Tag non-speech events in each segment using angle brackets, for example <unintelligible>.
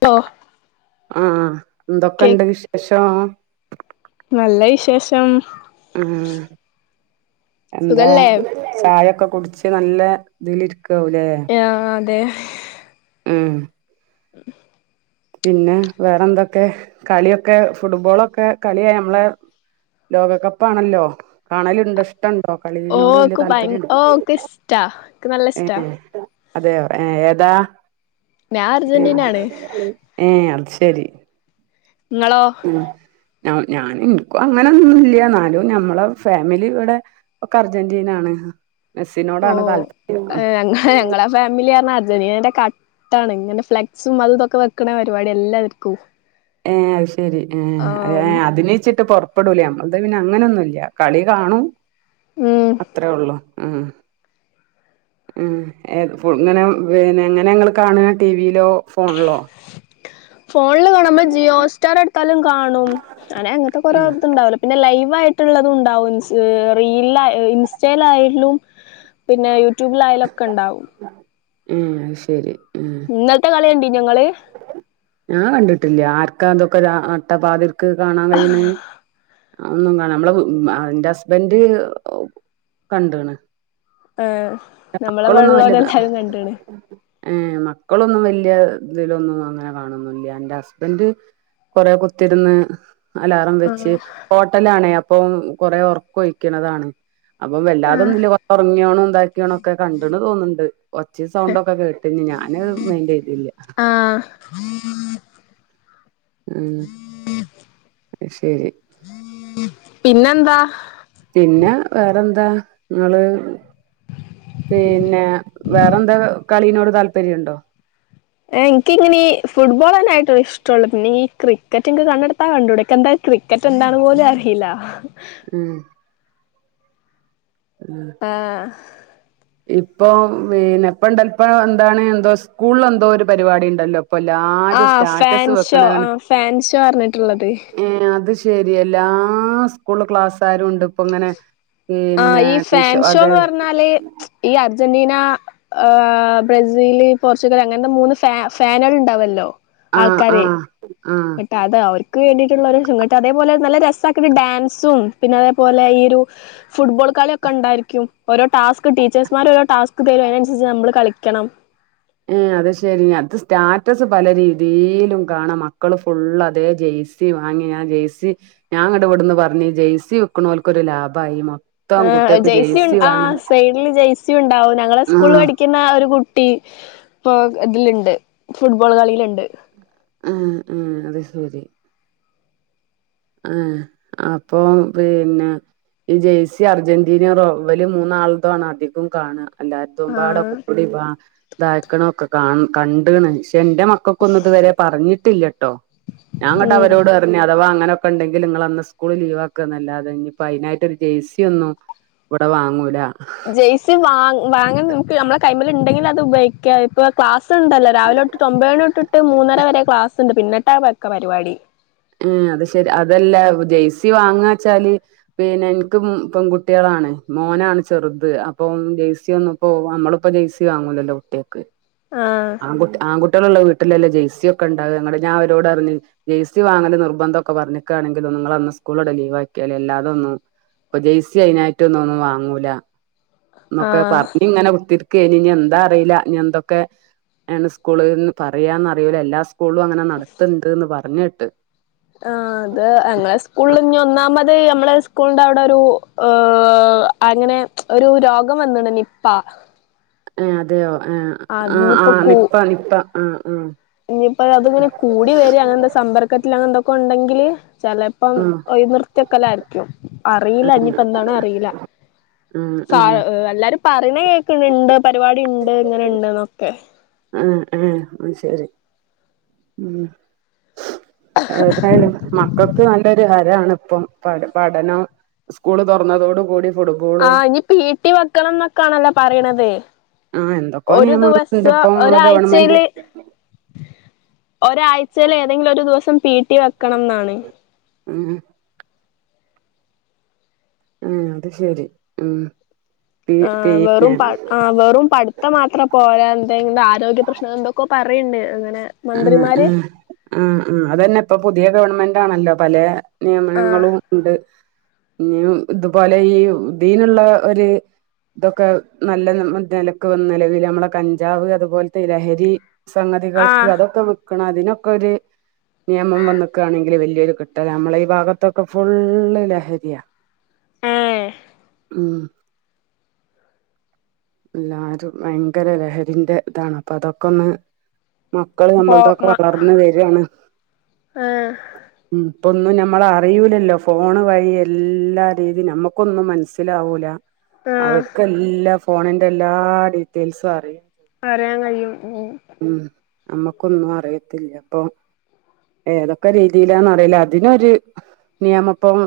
പ്പോ <unintelligible> ആഹ എന്തൊക്കെ ഇണ്ട് വിശേഷം നല്ല വിശേഷം ആഹ എന്താ സുഖല്ലേ ചായൊക്കെ കുടിച്ച് നല്ല ഇതിൽ യാ അതെ ങും ഉ പിന്നെ വേറെന്തൊക്കെ കളിയൊക്കെ ഫുട്ബോളൊക്കെ കളിയായി നമ്മളെ ലോകകപ്പാണല്ലോ കാണലുണ്ട ഓ ഓക്ക് ഭയ ഓ ഒക്ക് ഇഷ്ടാ ഹഖ് നല്ല ഇഷ്ടാ അതെയ ഏ ഏതാ ഞാൻ അർജന്റീന ആണ് ഏ അത് ശരി നിങ്ങളോ ഞ ഞാൻ എനിക്കും അങ്ങനൊന്നുംല്ല എന്നാലും ഞമ്മളെ ഫാമിലി ഇവിടെ ഒക്കെ അർജന്റീന ആണ് ഓ ഞങ്ങ ഞങ്ങളെ ഫാമിലി നിയന്റെ കട്ടാണ് ഇങ്ങെ ഫ്ലെക്സും അത് ഇതൊക്കെ വെക്കണ പരിപാടി എല്ലാവർക്കും ഫ് ശരി ആ ഏ അതിന്ച്ചിട്ട് പുറ അപ്പടൂലേ നമ്മളത് പിന്നെ അങ്ങനെൊന്നും ഇല്ല കളി കാണും ഉം അത്രേ ഉള്ളൂ ഉം ഉം ഇങ്ങനെ പിന്നെ എങ്ങനെ നിങ്ങൾ കാണ്അ ടിവിയിലോ ഫോണ്ല്ലോ ഫോണിൽ കാണുമ്പം ജിയോ സ്റ്റാർ എടുത്താലും കാണും അങ്ങെ അങ്ങനത്തെ കുറെ ആഹ് ഇത്ണ്ടാവില്ലേ പിന്നെ ലൈവ് ആയി ള്ളതും ണ്ടാവും റീല് ഇൻസ്റ്റേൽ ആയാലും പിന്നെ യുട ട്യൂബിലായാലൊക്കെ ഉണ്ടാവും ആ ശരി ഇന്നത്തെ കളിയണ്ടി ഞങ്ങള് ഞാൻ കണ്ടിട്ടില്ല ആർക്കാ അതൊക്കെ അട്ടപ്പാതി ക്ക് കാണാൻ കഴീണ് ഒന്നും കാണാ നമ്മളെ എന്റെ ഹസ്ബന്ഡ് കണ്ടണ് ആഹ് മക്കളൊന്നും വലുതാ ഏ മക്കളൊന്നും വല്ല്യ ഇതിലൊന്നും അങ്ങനെ കാണുന്നുല്ല്യ എന്റെ ഹസ്ബന്റ് കൊറേ കുത്തിരുന്ന് അലാറം വെച്ച് ആഹ് ഹോട്ടലാണേ ഇപ്പോം കൊറേ ഒറക്കം ഒഴിക്കുന്നതാണ് അപ്പം വല്ലാതൊന്നും ഇല്ല കൊറേ ഒറങ്ങിയോണം ഇതാ യണൊക്കെ കണ്ട്ണ്‌ തോന്നുന്നുണ്ട് ഒച്ചെ സൗണ്ടൊക്കെ കേട്ടിന് ഞാന് മൈന്റ് ചെയ്തില്ല ആഹ് ഉം ശരി പിന്നെന്താ പിന്നെ വേറെന്താ നിങ്ങള് പിന്നെ വേറെന്താ കളീനോട് താല്പര്യം ഉണ്ടോ ഏഹ് എനിക്കിങ്ങിനീ ഫുട്ബോൾ തന്നെയായിട്ടുള്ള ഇഷ്ട്ടൊള്ളൂ പിന്നെ ഇനി ക്രിക്കറ്റ് എൻക്ക് കണ്ണെടുത്താ കണ്ടൂട എൻക്ക് എന്തായാലും ക്രിക്കറ്റ് എന്താണെന്ന് പോലും അറിയില്ല ഉം ആഹ് ഇപോം പീനെ ഇപ്പണ്ടേൽ ഇപ്പ എന്താണ് എന്തോ സ്കൂളിൽ എന്തോ ഒരു പരിപാടി ഇണ്ടല്ലോ ആഹ് ഫാൻ ഷോ ആഹ് ഫാൻ ഷോ പറഞ്ഞിട്ടുള്ളത് ശരി എല്ലാ സ്കൂൾ ക്ലാസ്സുകാരും ഉണ്ട് ഇപ്പൊ ഇങ്ങനെ ആ പിന്നെ ഈ ടീച്ച ഫാൻ ഷോ അതെ എന്ന് പറഞ്ഞാല് ഈ അർജന്റീന ആഹ് ബ്രസീല് പോർച്ചുഗൽ അങ്ങനത്തെ മൂന്ന് ഫാ ഫാനുകൾ ഉണ്ടാവല്ലോ ആഹ് ആഹ് ആഹ് ഇട്ട് അത് അവർ ക്ക് വേണ്ടിയിട്ടുള്ള ശുങ്കത്ത് അതേപോലെ നല്ല രസാക്കിണി ഡാൻസും പിന്നെ അതേപോലെ ഈ ഒരു ഫുട്ബോൾ കളിയൊക്കെ ഉണ്ടായിരിക്കും ഓരോ ടാസ്ക് ടീച്ചേഴ്സ്മാര് ഓരോ ടാസ്ക് തരും അയിനനുസരിച്ച് നമ്മള് കളിക്കണം ഏഹ് അത് ശരി അത് സ്റ്റാറ്റസ് പല രീതീലും കാണാം മക്കള് ഫുള്ള് അതേ ജേഴ്സി വാങ്ങി ഞാൻ ജേഴ്സി ഞാങ്ങട് ഇവിടുന്ന് പറഞ്ഞ് ജേഴ്സി വിക്കണോൽക്കൊരു ലാഭായി മൊ ആ ജെയ്സി ഉ ആ സൈഡില് ജെയ്സി ഉണ്ടാവും ഞങ്ങളെ സ്കൂളിൽ ആഹ് പഠിക്കുന്ന ഒരു കുട്ടി ഇപ്പൊ ഇതിലുണ്ട് ഫുട്ബോൾ കളിയിലുണ്ട് ആഹ് ആഹ് അത് ശെരി ആ അപ്പൊ പിന്നെ ഈ ജേയ്സി അർജന്റീന റോവ്വല് മൂന്നാൾതോ ആണ് അധികവും കാണുക എല്ലായിത്തുംപാട ആഹ് കുപ്പിളി വാ ഇതാക്കണ ഒക്കെ കാൺ കണ്ട് നശി എന്റെ മക്കക്കൊന്നും ഇതുവരെ പറഞ്ഞ് ട്ടില്ല ട്ടോ ഞാങ്ങട്ട് ഉം അവരോട് പറഞ്ഞ് അഥവാ അങ്ങനെ ഉണ്ടെങ്കിൽ നിങ്ങളെ അന്ന സ്കൂള് ലീവാക്കുകന്നല്ലാതെ ഇപ്പോ അതിനായിട്ട് ഒരു ജേഴ്സി ഒന്നും ഇവിടെ വാങ്ങൂല ജെയ്സി വാങ്ങ വാങ്ങാൻ നമ്മക്കെ നമ്മ കൈമ്മേൽ ഉണ്ടെങ്കിൽ അത് ഉപയോഗിക്കുക ഇപ്പൊ ക്ലാസ് ഉണ്ടല്ലോ രാവിലെ തൊട്ടിട്ട് ഒമ്പതര തൊട്ടിട്ടെ മൂന്നര വരെ ക്ലാസ്സുണ്ട് പിന്നെ പട്ടാ പക്ക പരിപാടി ഉം അത് ശെരി അതല്ല ജേഴ്സി വാങ്ങാ വെച്ചാല് പിന്നെ എനിക്ക് മൂന്ന് പെൺകുട്ടികളാണ് മോനാണ് ചെറുത് അപ്പം ജേഴ്സി ഒന്നും ഇപ്പോ നമ്മളിപ്പോ ജേഴ്സി വാങ്ങൂലല്ലോ കുട്ടികൾക്ക് ആഹ് ആൺകുട്ടി ആൺകുട്ടികളുള്ള വീട് ഇല്ലല്ലോ ജേ്സി ഒക്കെ ഉണ്ടാക ഞാൻ അവരോടറിഞ്ഞു ജേ്ഴ്സി വാങ്ങല് നിർബന്ധം ഒക്കെ പറഞ്ഞിക്കയാണെങ്കിൽ നിങ്ങളന്ന് സ്കൂളൂടെ ലീവ് ആക്കിയാല്ലി അ ല്ലാതൊന്നും ഇപ്പൊ ജേഴ്‌സി അതിനായിട്ടൊന്നോന്നും വാങ്ങൂല എന്നൊക്കെ ആഹ് പറഞ്ഞെ ഇതിങ്ങനെ കുത്തി ക്ക ഇനി എന്താ അറിയില്ല നി എന്തൊക്കെ ണ് സ്കൂള് എന്ന് പറയാന്നറിയൂല്ല എല്ലാ സ്കൂളും അങ്ങനെ നടത്ത്ണ്ടന്ന് പറഞ്ഞ് കേ ണ്ട് ആഹ് അത് സ്‌കൂളിന്റവിടൊരു ഏഹ് അങ്ങനെ ഒരു രോഗം വന്ന്ണ് നിപ്പ ഉം അതെയോ ആ ആ ആ അതിനിപ്പോ കൂ നിപ്പ നിപ്പ ആ ഇനിയിപ്പോ അതിങ്ങനെ കൂടി വരി അങ്ങനത്തെ സമ്പർക്കത്തിൽ അങ്ങനന്തൊക്കെ ഉണ്ടെങ്കില് ചെലപ്പം ആഹ് ഒഴിനിർഥ്യ ക്കലായിരിക്കും അറിയില്ല ഇനിപ്പ എന്താണ അറിയില്ല ആഹ് എല്ലാരും പറയണ കേ ക്ക്ണ്ട് പരിപാടി ഉണ്ട് ഇങ്ങനെ ഇണ്ട്ന്നൊക്കെ ആ ആ ആ ശരി ഉം ഏതായാലും മക്കൾക്ക് നല്ല ത് ആരാണിപ്പം പഠനം സ്കൂള് തുറന്നതോടുകൂടി ആ ഇനിപ്പ ഈട്ടി വെക്കണം ന്നൊക്കൊണല്ലോ പറയണത് ആ എന്തൊക്കോ ഒരു നിയമങ്ങുണ്ട് ദിവസം ഇപ്പൊ മ്മളെ ഗവൺമെന്റ് ഒരാഴ്‌ചയിലെ ഏതെങ്കിലും ഒരു ദിവസം പീ ട്ടി വെക്കണം എന്നാണ് ഉം ആ അത് ശരി ഉം പി ആ വെറും പിന്നെ പ ആ വെറും പഠിത്തം മാത്രം പോരാന്നെ എന്ത ആരോഗ്യ പ്രശ്നം എന്തൊക്കോ പറയുണ്ട് അങ്ങനെ ആ ആ മന്ത്രിമാര് ആ ആ അതന്നെ ഇപ്പൊ പുത് പുതിയ ഗവൺമെന്റാണല്ലോ പലേ ആ നിയമനങ്ങളും ഉണ്ട് ഇനിയും ഇതുപോലെ ഈ ഇതിനുള്ള ഒരു ഇതൊക്കെ നല്ല നിലയ്ക്ക് വന്ന നിലിവിൽ നമ്മളെ കഞ്ചാവ് അതുപോലത്തെ ലഹരി സ ആ ക്ക് അതൊക്കെ ക്കണം അതിനൊക്കെ ഒരു നിയമം വന്നേക്കായാണെങ്കിൽ വലിയയൊരു കിട്ടൽ നമ്മളെ ഈ ഭാഗത്തൊക്കെ ഫുള്ള് ലഹരിയാ ഏ ഉം എല്ലാരും ഭയങ്കര ലഹരിന്റെ ഇതാണ് അപ്പൊ അതൊക്കെ ഒന്ന് മക്കൾ പോ നമ്മൾതൊക്കെ മ വളർന്ന് വരണ് ആ ഉം ഇപ്പൊന്നും നമ്മൾ അറിയില്ലല്ലോ ഫോൺ വഴി എല്ലാ രീതി നമ്മക്കൊന്നും മനസ്സിലാവൂല ആ അവർക്ക് എല്ലാം ഫോണിന്റെ എല്ലാ ഡീറ്റെയിൽസും അറിയും പറയാൻ കഴിയും മ് ഉം നമ്മക്കൊന്നും അറിയത്തില്ല അപ്പൊ ഏതൊക്കെ രീതിയിലാന്ന് അറിയില്ല അതിനൊരു നിയമം ഇപ്പം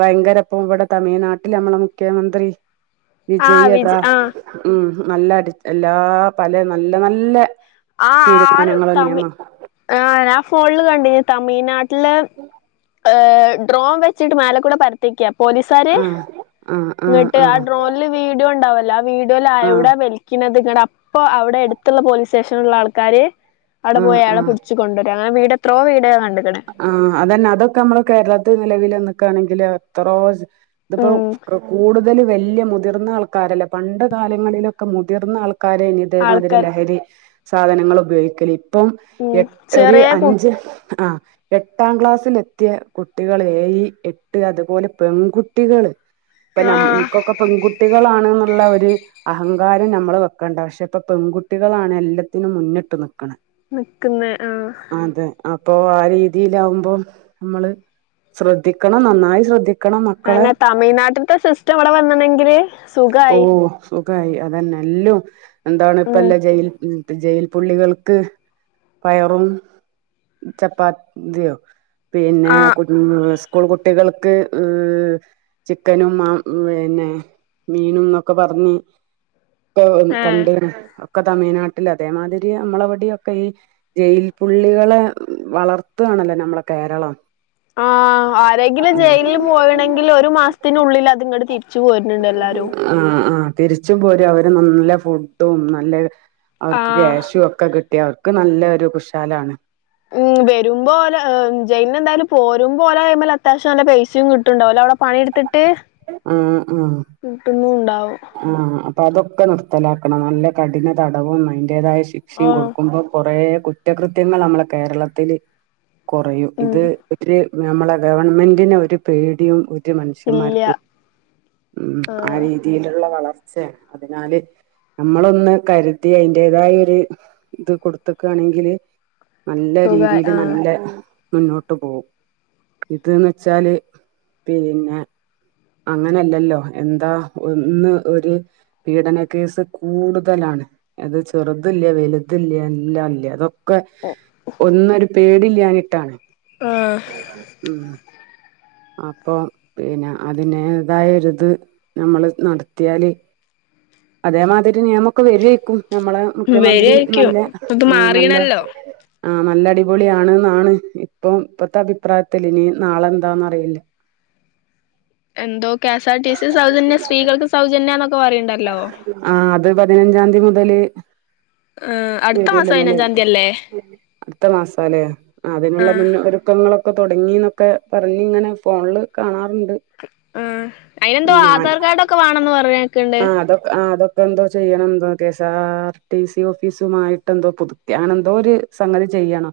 ഭയങ്കര ഇപ്പം ഇവിടെ തമിഴ്നാട്ടിൽ നമ്മളെ മുഖ്യമന്ത്രി ആ വിജയതാ വിജ് ആ ഉം നല്ല അടി എല്ലാ പല നല്ല നല്ല ആ ആ റ് തീരുമാനങ്ങളും തമ്മിൽ നിയമം ആ ഞാൻ ഫോണിൽ കണ്ട് തമിഴ്നാട് <inaudible> ഡ്രോൺ വെച്ചിട്ട് മാലക്കൂടെ പരത്തിക്കാം. പോലീസാർ ആഹ് ആഹ് ആഹ് ഇങ്ങോട്ട് ആ ആഹ് ഡ്രോണിൽ വീഡിയോ ഉണ്ടാവല്ലോ ആ വീഡിയോയിൽ ആഹ് എവിടെ വലിക്കുന്നത് ഇങ്ങട്ട് അപ്പൊ അവിടെ അടുത്തുള്ള പോലീസ് ശേഷമുള്ള ആൾക്കാർ അവിടെ ആഹ് പോയയാളെ പിടിച്ചു കൊണ്ടുവരാ വീട് എത്രോ വീട് നാ ആ അതന്നെ അതൊക്കെ നമ്മുടെ കേരളത്തിൽ നിലവിൽ വന്നിട്ട് നിൽക്കാണെങ്കിൽ എത്രോസ് ഇതിപ്പോ ഉം കൂടു ഓല് വലിയ മുതിർന്ന ആൾക്കാരല്ലേ പണ്ട് കാലങ്ങളിലൊക്കെ മുതിർന്ന ആൾക്കാ കാല ഇതേമാതിരി ആൾക്കാർ ലഹരി സാധനങ്ങൾ ഉപയോഗിക്കൽ ഇപ്പം ഉം എട്ട് ഒരു ചെറിയ കു അഞ്ച് ആ എട്ടാം ക്ലാസ്സിൽ എത്തിയ കുട്ടികൾ ഏഴ് എട്ട് അതുപോലെ പെൺകുട്ടികൾ ഇപ്പ നം ആഹ് ഇൻക്കൊക്കെ ക്കൊക്കെ പെൺകുട്ടികളാണ് ഉള്ള ഒരു അഹങ്കാരം നമ്മൾ വെക്കണ്ട പക്ഷെ ഇപ്പ പെൺകുട്ടികളാണ് എല്ലാത്തിനും മുന്നിട്ട് നിൽക്കു നിക്കുന്ന ആ ഇപ്പൊ ആ രീതി ആ രീതിയിലാകുമ്പോൾ നമ്മൾ ശ്രദ്ധിക്കണം നന്നായി ശ്രദ്ധി അല്ല തമിഴ്നാട്ടിൽത്തെ സിസ്റ്റം ഇവ്ടെ വന്ന്ണെങ്കില് സുഗായി ഗായ് അതന്നെ എല്ലൂം എന്താണ് ഉം ഇപ്പല്ല ജയിൽ ഉ ജയിൽ പുള്ളികൾക്ക് പയറും ചപ്പാത്തി ദ്യോ പിന്നെ ആഹ് കുട് സ്കൂൾ കുട്ടികൾ ക്ക്‌ ഏഹ് ചിക്കനും മ പിന്നെ മീനുംന്നൊക്കെ പറഞ്ഞ് ഏഹ് <unintelligible> ഒക്കെ തമിഴ്നാട്ടില് അതേമാതിരി നമ്മളവിടെയൊക്കെ ഈ ജയിൽ പുള്ളികളെ വളർ ത്തുവാണല്ലൊ ഞമ്മളെ കേരളം. ആ ആരെങ്കിലും ഉം ജയിലിൽ പോവേണെങ്കില് ഒരു മാസത്തിനുള്ളില് അതിങ്ങട് തിരി ച്ചു പോരനെണ്ട് എല്ലാരും. ആഹ് ആഹ് തിരിച്ചും പോരും അവര് നല്ല ഫുഡും നല്ല അവർക്ക് ആഹ് ക്യാഷും ഒക്കെ കി ട്ടി അവർക്ക് നല്ലൊരു കുശാലാണ്. ഉം വരുമ്പ ഓല് ജയിലിന്ന് എന്തായാലും പോരുമ്പോ ഓലെ കയ്യിമ്മല് അത്യാവശ്യം നല്ല പൈസയും കിട്ട്ണ്ടാവല്ലേ അവടെ പണിയെടുത്തി ട്ട് ആഹ് ആഹ് കിട്ടുന്നു ഉണ്ടാവു ആഹ് അപ്പ അതൊക്കെ നിർത്തലാക്കണം നല്ല കഠിന തടവും അതി ന്റെതായ ശിക്ഷയും ആഹ് കൊടുക്കുമ്പ കൊറേ കുറ്റകൃത്യങ്ങൾ നമ്മളെ കേരളത്തില് കുറയും. ഉം ഇത് ഒരു നമ്മളെ ഗവൺമെന്റിനെ ഒരു പേടിയും ഒ രു ഇല്ല മനുഷ്യന്മാർക്കും ഇം ആ ആഹ് രീതിയില് ള്ള വളർച്ച അതിനാല് നമ്മളൊന്ന് കരുതി അതിന്റതായ ഒരു ഇത് കൊടുത്തേക്കാണെങ്കില് നല്ല സുഖായി രീതീല് ആഹ് നല്ല ആ മുന്നോട്ട് പോവും. ഇത് ന്ന് വെച്ചാല് പിന്ന അങ്ങനല്ലല്ലോ എന്താ ഒരു ഇന്ന് ഒരു പീഡന കേസ് കൂടുതലാണ് അത് ചെറുതില്ല വലുതില്ല എല്ലാം ഇല്ലാ അതോ ക്കെ ഒന്നൊരു പേടി ല്ലാഞ്ഞിട്ടാണ് ആഹ് ഉം അപ്പൊ പിന്നെ അതിനേതായൊരു ഇത് നമ്മള് നടത്തിയാല് അതേമാതിരി നിയമൊക്കെ വരേക്കും നമ്മളെ മുഖ്യമന്ത്രി വരായിരിക്കും നല്ല ഇത് ആഹ് നല്ല മാറീണല്ലോ ആ നല്ലടിപൊളിയാണ്ന്നാണ് ഇപ്പം ഇപ്പത്തെ അഭിപ്രായത്തില് ഇനി നാളെന്താന്ന് റീല എന്തോ കെഎസ് ആർ ടി സി സൗജന്യം സ്ത്രീകൾക്ക് സൗജന്യാന്നൊക്കെ പറയ്ണ്ടല്ലോ ആഹ് <inaudible> അടുത്ത മാസം വരുല്ലെങ്കിൽ പതിനഞ്ചാം തീയതിയല്ലേ അടുത്ത മാസാലേ അതിനുള്ള ആഹ് മുന്നൊ ഒരുക്കങ്ങളൊ ക്കെ തുടങ്ങിന്നൊക്കെ പറഞ്ഞിങ്ങനെ ഫോൺല് കാണാറുണ്ട് ആ അയിനെന്തോ ഞാൻ ആധാർ കാർഡ് ഒക്കെ വാണം ന്ന് പറയ് ണെക്ക്ണ്ട്. ക്കെന്തോ ചെയ്യണം എന്തോ കെസ്ആർ ടി സി ഓഫീസുമായിട്ട് എന്തോ പുതുക്കെ അങ്ങനെന്തോ ഒരു സംഗതി ചെയ്യണം.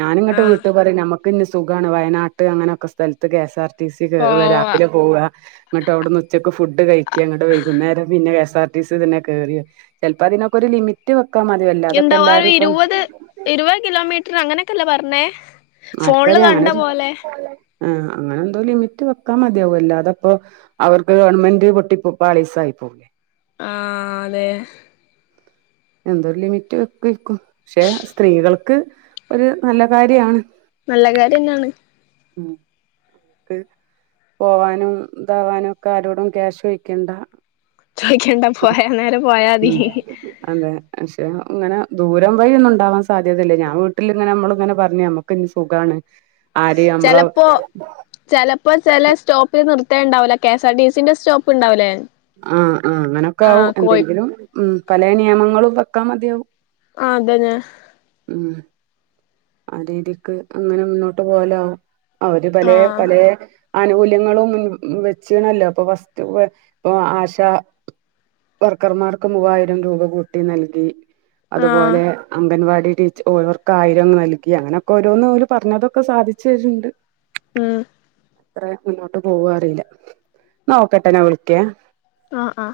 ഞാനിങ്ങട്ട് ആഹ് വീട്ട് പറയും നമ്മ ക്കിഞ്ഞ് സുഖമാണ് വയനാട്ട് അങ്ങനെയൊക്കെ സ്ഥലത്ത് K S R T C പോവാ രാവിലെ പോക ന്നിട്ട് അവിടുന്ന് ഉച്ചക്ക് ഫു ഫുഡ് കഴിക്യാ അങ്ങോട്ട് വൈകുന്നേരം പിന്നെ K S R T C ഇ തന്നെ കേറി ചിലപ്പോ അതിനൊക്കെ ഒരു ലിമിറ്റ് ഫു ഉണ്ടാവ ഇരുപത് ഇരുപത് കിലോമീറ്റർ അങ്ങനെക്കെല്ലേ പർന്നേ ഫോൺള് കണ്ട പോലെ ആഹ അങ്ങനെ എന്തോ ലിമിറ്റ് വെക്കാൻ മതിയാവല്ലോ അല്ലാതാപ്പോ അവർക്ക് ഗവൺമെന്റ് പൊട്ടി പോ പാളീസായി പോവുലെ ആ അതെ ഹെ എന്തോരു ലിമിറ്റ് വെക്കായിരുക്കും ക്ഷെ സ്ത്രീകള് ക്ക് ഒരു നല്ല കാര്യാണ് ക്ക് നല്ലകാര്യംന്നാണ് ഉം ക്ക് പോവാനും ഇതാവാനും ഒക്കെ ആരോടും ക്യാഷ് ചോയ്ക്കണ്ട ചോദിക്കണ്ടാ പോയ നേരെ പോയാതി ഉം ഹി ഹി ഹി അതെ പക്ഷെ ഉ ഇങ്ങനെ ദൂരം വഴി ഒന്നു ണ്ടാവാൻ സാധ്യതയില്ല ഞാൻ വീട്ടില്ങ്ങനെ നമ്മള് ങ്ങനെ പറഞ്ഞ് നമുക്കിനി സുഖാണ് ആര് നമ്മളെ ചെലപ്പോ ചെലപ്പോ ചെല സ്റ്റോപ്പിൽ നിർ ത്തെണ്ടാവില്ല കെ സാ ആർ ടി സിന്റെ സ്റ്റോപ്പ്ണ്ടാവുല്ലേ ആ ആ അങ്ങനെയൊക്കാവും എന്തെങ്കിലും ഉം പല നിയമങ്ങളും പ ക്ക മതിയാവും ആ അതെന്നെ ഉംമ്മ് അ രീതിക്ക് അങ്ങനെ മുന്നോട്ട് പോവാലാവും അവര് പലേ ആഹ് പലേ ആനുകൂല്യങ്ങളും മമ് വെച്ചണല്ലോ അപ്പൊ ഫസ്റ്റ് വ ആശ വർക്കർമാർക്ക് മൂവായിരം രൂപ കൂട്ടി നൽകി അ ആഹ് അതുപോലെ അംഗൻവാടി ടി ടീച്ച് ഓരോർക്കായിരം നൽകി ക്കി അങ്ങനെയൊക്കെ ഓരോന്നോല് പറഞ്ഞതൊക്കെ സാധിച്ചര്ണ്ട് ഉംമ്മ് അത്ര മുന്നോട്ട് പോവോറില്ല ന്ന ഓക്കേ ട്ടോ ന്നാ വിളിക്ക്യാ അ അ